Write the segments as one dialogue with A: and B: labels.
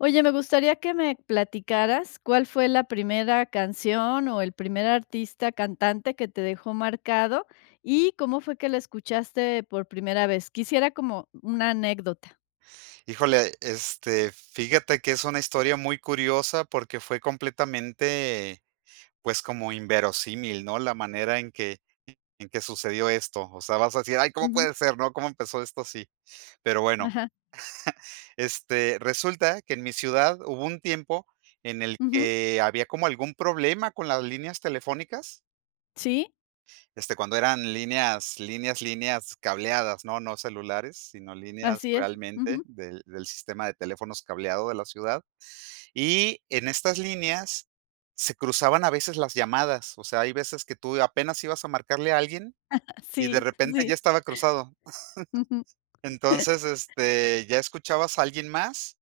A: Oye, me gustaría que me platicaras, ¿cuál fue la primera canción, o, el primer artista, cantante, que te dejó marcado, y cómo fue que la escuchaste por primera vez? Quisiera como una anécdota.
B: Híjole, este, fíjate que es una historia muy curiosa, porque fue completamente, pues, como inverosímil, ¿no? La manera en que en que sucedió esto. O sea, vas a decir: "Ay, ¿cómo
A: Ujú.
B: puede ser?, ¿no?, ¿cómo empezó esto así?". Pero bueno.
A: Ajá.
B: Este, resulta que en mi ciudad hubo un tiempo en el
A: Ujú.
B: que había como algún problema con las líneas telefónicas.
A: Sí.
B: Este, cuando eran líneas líneas líneas cableadas, ¿no? No celulares, sino líneas
A: Así es.
B: realmente
A: Ujú.
B: del del sistema de teléfonos cableado de la ciudad. Y en estas líneas, se cruzaban a veces las llamadas, o sea, hay veces que tú apenas ibas a marcarle a alguien, y de
A: Sí,
B: repente ya
A: sí.
B: estaba cruzado.
A: Ujú.
B: Entonces este, ya escuchabas a alguien más.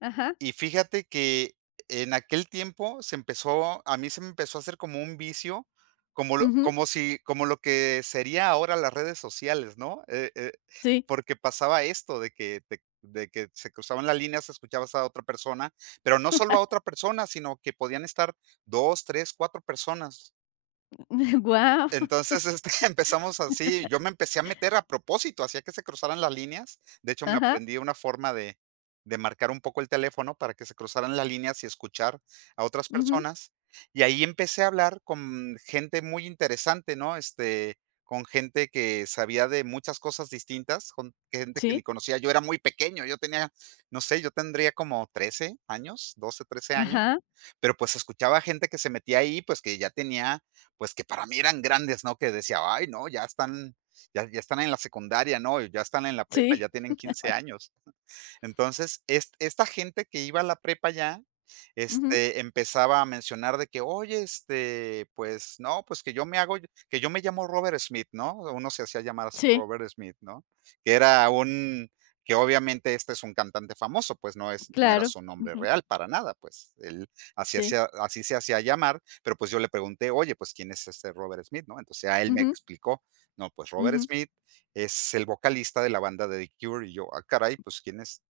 A: Ajá.
B: Y fíjate que en aquel tiempo se empezó a mí se me empezó a hacer como un vicio, como lo
A: Ujú.
B: como si como lo que sería ahora las redes sociales, ¿no? Eh eh,
A: Sí.
B: porque pasaba esto de que te de que se cruzaban las líneas, escuchabas a otra persona, pero no solo a otra persona, sino que podían estar 2, 3, 4 personas.
A: Guau.
B: Entonces este, empezamos así,y yo me empecé a meter a propósito, hacía que se cruzaran las líneas. De hecho, me
A: Ajá.
B: aprendí una forma de de marcar un poco el teléfono para que se cruzaran las líneas y escuchar a otras
A: Ujú.
B: personas. Y ahí empecé a hablar con gente muy interesante, ¿no? Este, con gente que sabía de muchas cosas distintas, con gente que
A: Sí.
B: ni conocía. Yo era muy pequeño. Yo tenía, no sé, yo tendría como 13 años, 12, 13 años.
A: Ajá.
B: Pero pues escuchaba gente que se metía ahí, pues, que ya tenía, pues, que para mí eran grandes, ¿no? Que decía: "Ay, no, ya están ya ya están en la secundaria, ¿no? Y ya están en la prepa,
A: Sí.
B: ya tienen 15 años". Entonces es esta gente que iba a la prepa ya,
A: Ujú.
B: este, empezaba a mencionar de que: "Oye, este, pues no, pues que yo me hago que yo me llamo Robert Smith, ¿no?". Uno se hacía llamar así,
A: Sí.
B: Robert Smith, ¿no? Que era un que obviamente, este, es un cantante famoso, pues, no es no era
A: Claro.
B: su nombre
A: Ujú.
B: real, para nada. Pues, él así
A: Sí.
B: hacía así se hacía llamar, pero, pues, yo le pregunté: "Oye, pues, ¿quién es este Robert Smith, ¿no?". Entonces ya él me
A: Ujú.
B: explicó: "¿No? Pues Robert
A: Ujú.
B: Smith es el vocalista de la banda de The Cure". Y yo: "Ah caray, pues quiénes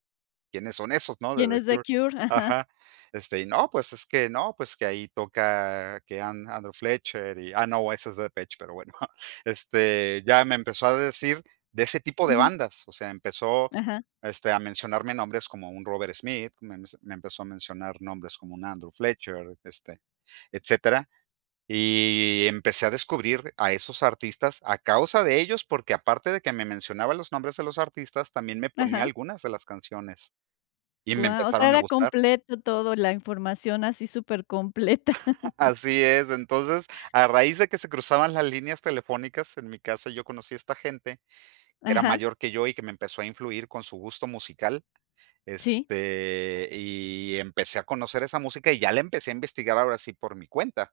B: quiénes son esos, ¿no?, de
A: Quién
B: The
A: es The
B: Cure".
A: Cure, ajá.
B: Ajá. Este, y: "No, pues es que no, pues que ahí toca que Andrew Fletcher", y Ah, no, ese es Depeche, pero bueno,. Este, ya me empezó a decir de ese tipo de
A: Ujú.
B: bandas. O sea, empezó,
A: Ajá.
B: este, a mencionarme nombres como un Robert Smith, me men me empezó a mencionar nombres como un Andrew Fletcher, este, etcétera. Y empecé a descubrir a esos artistas a causa de ellos porque, aparte de que me mencionaba los nombres de los artistas, también me ponía
A: Ajá.
B: algunas de las canciones, y me
A: Guau, o
B: empezaron
A: sea,
B: a
A: era
B: gustar.
A: completo todo, la información, así supercompleta.
B: Así es. Entonces a raíz de que se cruzaban las líneas telefónicas en mi casa yo conocí a esta gente que era
A: Ajá.
B: mayor que yo, y que me empezó a influir con su gusto musical.
A: Sí.
B: Este, y empecé a conocer esa música, y ya la empecé a investigar ahora sí por mi cuenta.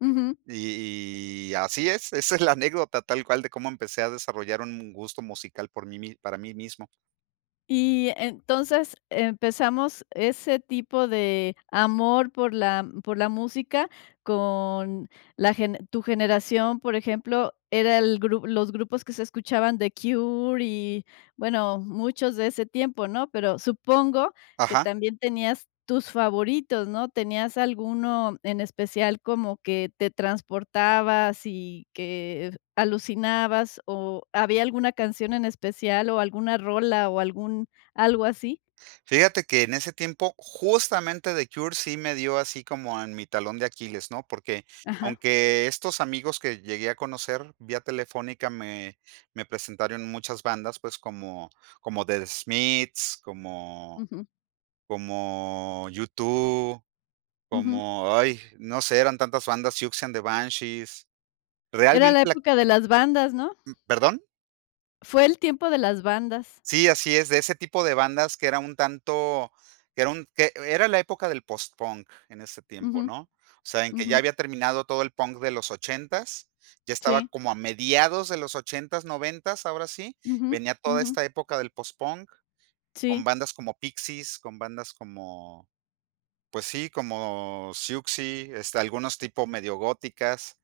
A: Ujú.
B: Y así es. Esa es la anécdota tal cual de cómo empecé a desarrollar un gusto musical por mí mis para mí mismo.
A: Y entonces empezamos ese tipo de amor por la por la música con la gene tu generación, por ejemplo, era el gru los grupos que se escuchaban, The Cure y, bueno, muchos de ese tiempo, ¿no? Pero, supongo que
B: Ajá.
A: también tenías tus favoritos, ¿no? ¿Tenías alguno en especial, como que te transportabas y que alucinabas, o había alguna canción en especial o alguna rola o algún algo así?
B: Fíjate que en ese tiempo, justamente The Cure sí me dio así como en mi talón de Aquiles, ¿no? Porque,
A: Ajá.
B: aunque estos amigos que llegué a conocer vía telefónica me me presentaron muchas bandas, pues como como The Smiths, como
A: Ujú.
B: como U2,
A: Ujú.
B: como, ay, no sé, eran tantas bandas, Siouxsie And The Banshees.
A: Era
B: Realmente
A: la
B: la
A: época de las bandas, ¿no?
B: Mm, ¿perdón?
A: Fue el tiempo de las bandas.
B: Sí, así es, de ese tipo de bandas que era un tanto que era un que era la época del postpunk en ese tiempo,
A: Ujú.
B: ¿no? O sea, en que ya
A: Ujú.
B: había terminado todo el punk de los ochentas, ya estaba
A: Sí.
B: como a mediados de los ochentas, noventas, ahora sí,
A: Ujú,
B: venía toda
A: ujú.
B: esta época del postpunk, con
A: Sí.
B: bandas como Pixies, con bandas como, pues sí, como Siouxsie, este, algunos tipos medio góticas,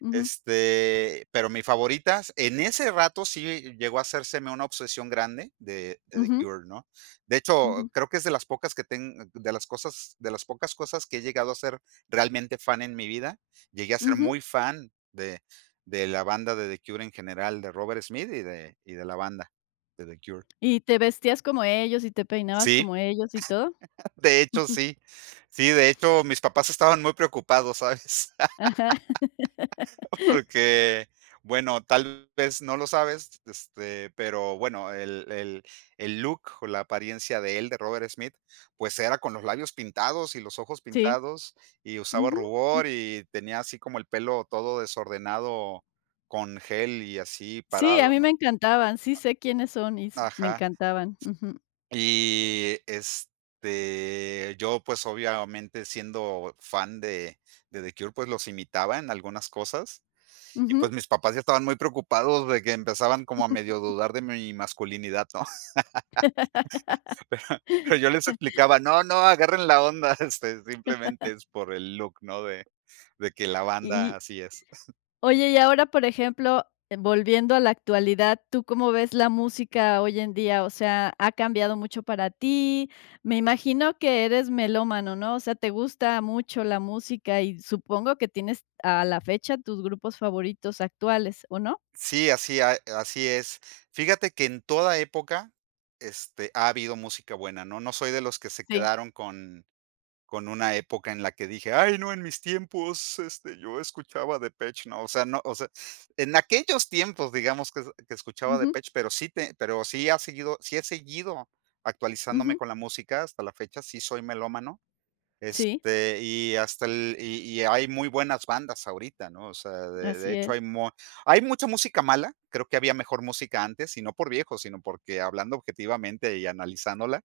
A: Ujú.
B: este, pero mis favoritas en ese rato sí llegó a hacérseme una obsesión grande de de The
A: Ujú.
B: Cure, ¿no? De hecho,
A: Ujú.
B: creo que es de las pocas que teng de las cosas de las pocas cosas que he llegado a ser realmente fan en mi vida, llegué a ser
A: Ujú.
B: muy fan de de la banda de The Cure en general, de Robert Smith y de y de la banda, de The Cure.
A: ¿Y te vestías como ellos y te peinabas
B: Sí.
A: como ellos y todo?
B: De hecho sí. Sí, de hecho mis papás estaban muy preocupados, ¿sabes?
A: Ajá.
B: Porque, bueno, tal vez no lo sabes este, pero bueno, el el el look o la apariencia de él, de Robert Smith, pues era con los labios pintados y los ojos
A: Sí.
B: pintados, y usaba
A: Ujú. Mm.
B: rubor y tenía, así como el pelo todo desordenado con gel y así
A: Sí, a
B: parado,
A: mí
B: ¿no?
A: me encantaban, sí sé quiénes son y s me
B: Ajá.
A: encantaban. Ujú.
B: Y este, yo pues, obviamente, siendo fan de de The Cure, pues, los imitaba en algunas cosas. Y, pues,
A: Ujú.
B: mis papás ya estaban muy preocupados de que empezaban como a medio dudar de mi masculinidad, ¿no? Pero pero yo les explicaba, no, no, agarren la onda, este, simplemente es por el look ¿no? De de que la banda,
A: Y
B: así es.
A: Oye, y ahora, por ejemplo, volviendo a la actualidad, ¿tú cómo ves la música hoy en día? O sea, ha cambiado mucho para ti. Me imagino que eres melómano, ¿no? O sea, te gusta mucho la música y supongo que tienes a la fecha tus grupos favoritos actuales, ¿o no?
B: Sí, así, a así es. Fíjate que en toda época, este, ha habido música buena, ¿no? No soy de los que se
A: Sí.
B: quedaron con con una época en la que dije, ay no, en mis tiempos, este, yo escuchaba Depeche, ¿no? O sea, no, o sea, en aquellos tiempos digamos que que escuchaba
A: Ujú.
B: Depeche pero sí te pero sí ha seguido sí he seguido actualizándome
A: Ujú.
B: con la música hasta la fecha sí soy melómano,
A: Sí.
B: este y hasta el y y hay muy buenas bandas ahorita, ¿no? O sea de de
A: Así
B: hecho hay
A: es.
B: mu hay mucha música mala, creo que había mejor música antes y no por viejo sino porque hablando objetivamente y analizándola,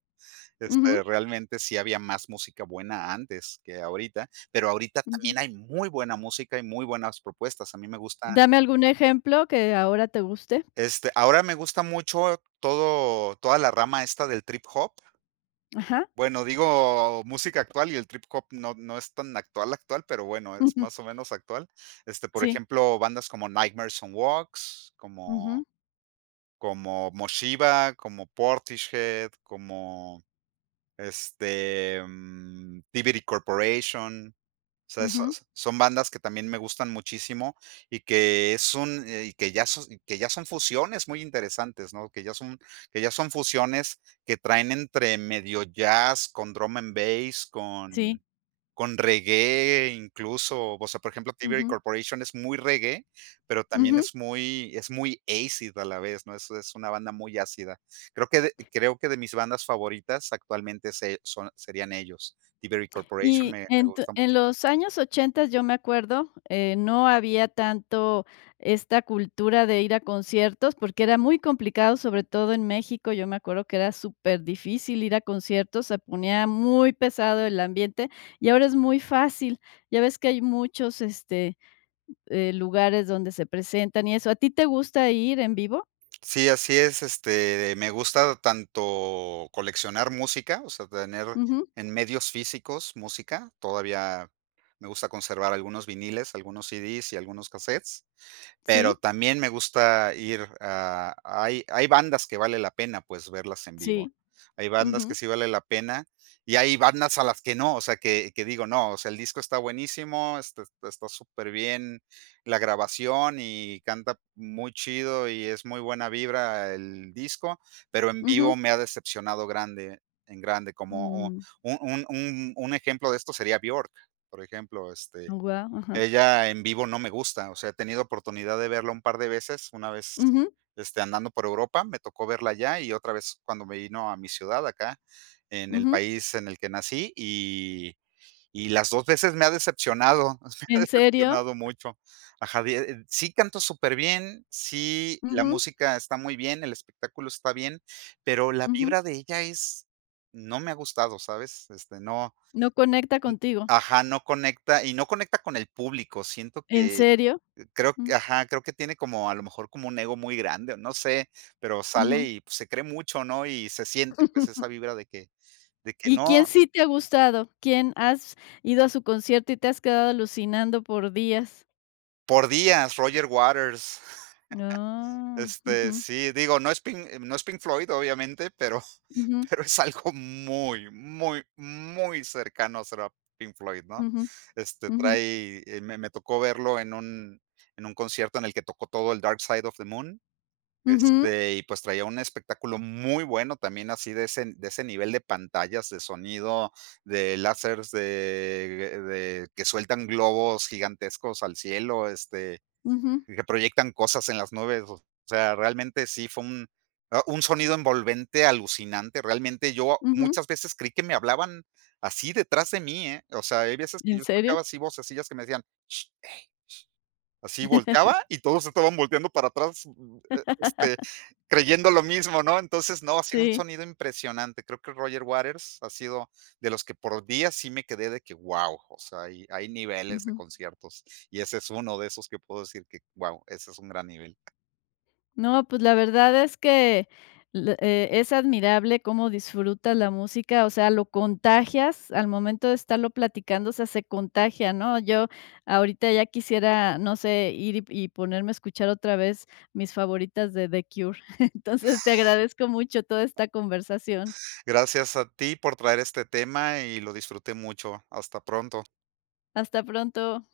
B: este,
A: Ujú.
B: realmente sí había más música buena antes que ahorita pero ahorita
A: Ujú.
B: también hay muy buena música y muy buenas propuestas a mí me gusta
A: Dame algún ejemplo que ahora te guste.
B: Este, ahora me gusta mucho todo toda la rama esta del trip hop.
A: Ajá.
B: Bueno, digo música actual y el trip hop no no es tan actual actual, pero bueno, es más o menos actual. Este, por
A: Sí.
B: ejemplo, bandas como Nightmare Sun Walks, como
A: Ujú.
B: como Moshiba, como Portishhead, como este, mm,Thievery Corporation. O sea,
A: Ujú.
B: esas son bandas que también me gustan muchísimo y que es un, eh, que ya son que ya son fusiones muy interesantes, ¿no? Que ya son que ya son fusiones que traen entre medio jazz con drum and bass, con
A: Sí.
B: con reggae incluso, o sea, por ejemplo Thievery
A: Ujú.
B: Corporation es muy reggae, pero también
A: Ujú.
B: es muy es muy acid a la vez, ¿no? Eso es una banda muy ácida. Creo que, creo que de mis bandas favoritas actualmente son, eh, serían ellos. Thievery Corporation,
A: Y
B: me me
A: en tu
B: gusta mucho.
A: en los años ochentas, yo me acuerdo, eh, no había tanto esta cultura de ir a conciertos, porque era muy complicado, sobre todo en México, yo me acuerdo que era superdifícil ir a conciertos, se ponía muy pesado el ambiente, y ahora es muy fácil. Ya ves que hay muchos, este, eh, lugares donde se presentan y eso. ¿A ti te gusta ir en vivo?
B: Sí, así es. Este, me gusta tanto coleccionar música, o sea, tener
A: Ujú.
B: en medios físicos música, todavía me gusta conservar algunos vinilos, algunos CDs y algunos casetes. Pero
A: ¿Sí?
B: también me gusta ir a hay hay bandas que vale la pena, pues, verlas en vivo.
A: Sí.
B: Hay bandas que
A: Ujú.
B: sí vale la pena y hay bandas a las que no, o sea, que que digo no. O sea el disco está buenísimo. Está está súper bien la grabación y canta muy chido y es muy buena vibra el disco, pero en vivo
A: Ujú.
B: me ha decepcionado grande, en grande, como un
A: Mm.
B: un un un un ejemplo de esto sería Björk, por ejemplo, este,
A: Guau, ajá.
B: ella en vivo no me gusta, o sea, he tenido oportunidad de verla un par de veces, una vez
A: Ujú.
B: este, andando por Europa, me tocó verla allá y otra vez cuando me vino a mi ciudad acá, en el
A: Ujú.
B: país en el que nací y y las dos veces me ha decepcionado, me ha
A: ¿En serio?
B: decepcionado mucho, ajá de, sí canto superbién, sí, la
A: Ujú.
B: música está muy bien, el espectáculo está bien, pero la
A: Ujú.
B: vibra de ella es, no me ha gustado, ¿sabes? Este no,
A: No conecta contigo.
B: ajá, no conecta y no conecta con el público siento
A: ¿En
B: que,
A: serio?
B: creo
A: Mm.
B: que ajá, creo que tiene como a lo mejor como un ego muy grande o no sé, pero sale
A: Ujú.
B: y pues se cree mucho ¿no? Y se siente pues esa vibra de que de que
A: ¿Y
B: no.
A: quién sí te ha gustado? ¿Quién has ido a su concierto y te has quedado alucinando por días?
B: Por días. Roger Waters
A: Oh.
B: este,
A: Ujú.
B: sí digo no es no es Pink Floyd obviamente, pero
A: Ujú.
B: pero es algo muy, muy, muy cercano será Pink Floyd, ¿no?
A: Ujú,
B: Este,
A: ujú.
B: trae, me me tocó verlo en un en un concierto en el que tocó todo el Dark Side of the Moon.
A: Ujú.
B: Este, y pues, traía un espectáculo muy bueno también así de ese de ese nivel de de pantallas, de sonido, de lásers de de que sueltan globos gigantescos al cielo, este,
A: Ujú.
B: y que proyectan cosas en las nubes, o sea, realmente sí fue un un sonido envolvente alucinante. Realmente yo
A: Ujú.
B: muchas veces creí que me hablaban así detrás de mí, eh, o sea hay veces que
A: ¿En
B: yo
A: serio?
B: escuchaba así vocesillas que me decían: "Sh ey sh", así volteaba y todos estaban volteando para atrás, este, creyendo lo mismo, ¿no? Entonces no, ha sido un
A: Sí.
B: sonido impresionante creo que Roger Waters ha sido de los que, por días, sí me quedé de que, guau, o sea, hay hay niveles de
A: Ujú.
B: conciertos. Y ese es uno de esos que puedo decir que, guau, ese es un gran nivel.
A: No, pues, la verdad es que, eh, es admirable cómo disfrutas la música, o sea, lo contagias al momento de estarlo platicando, o sea, se contagia, ¿no? Yo, ahorita ya quisiera, no sé, ir y y ponerme a escuchar otra vez mis favoritas de The Cure. Entonces, te agradezco mucho toda esta conversación.
B: Gracias a ti por traer este tema y lo disfruté mucho. Hasta pronto.
A: Hasta pronto.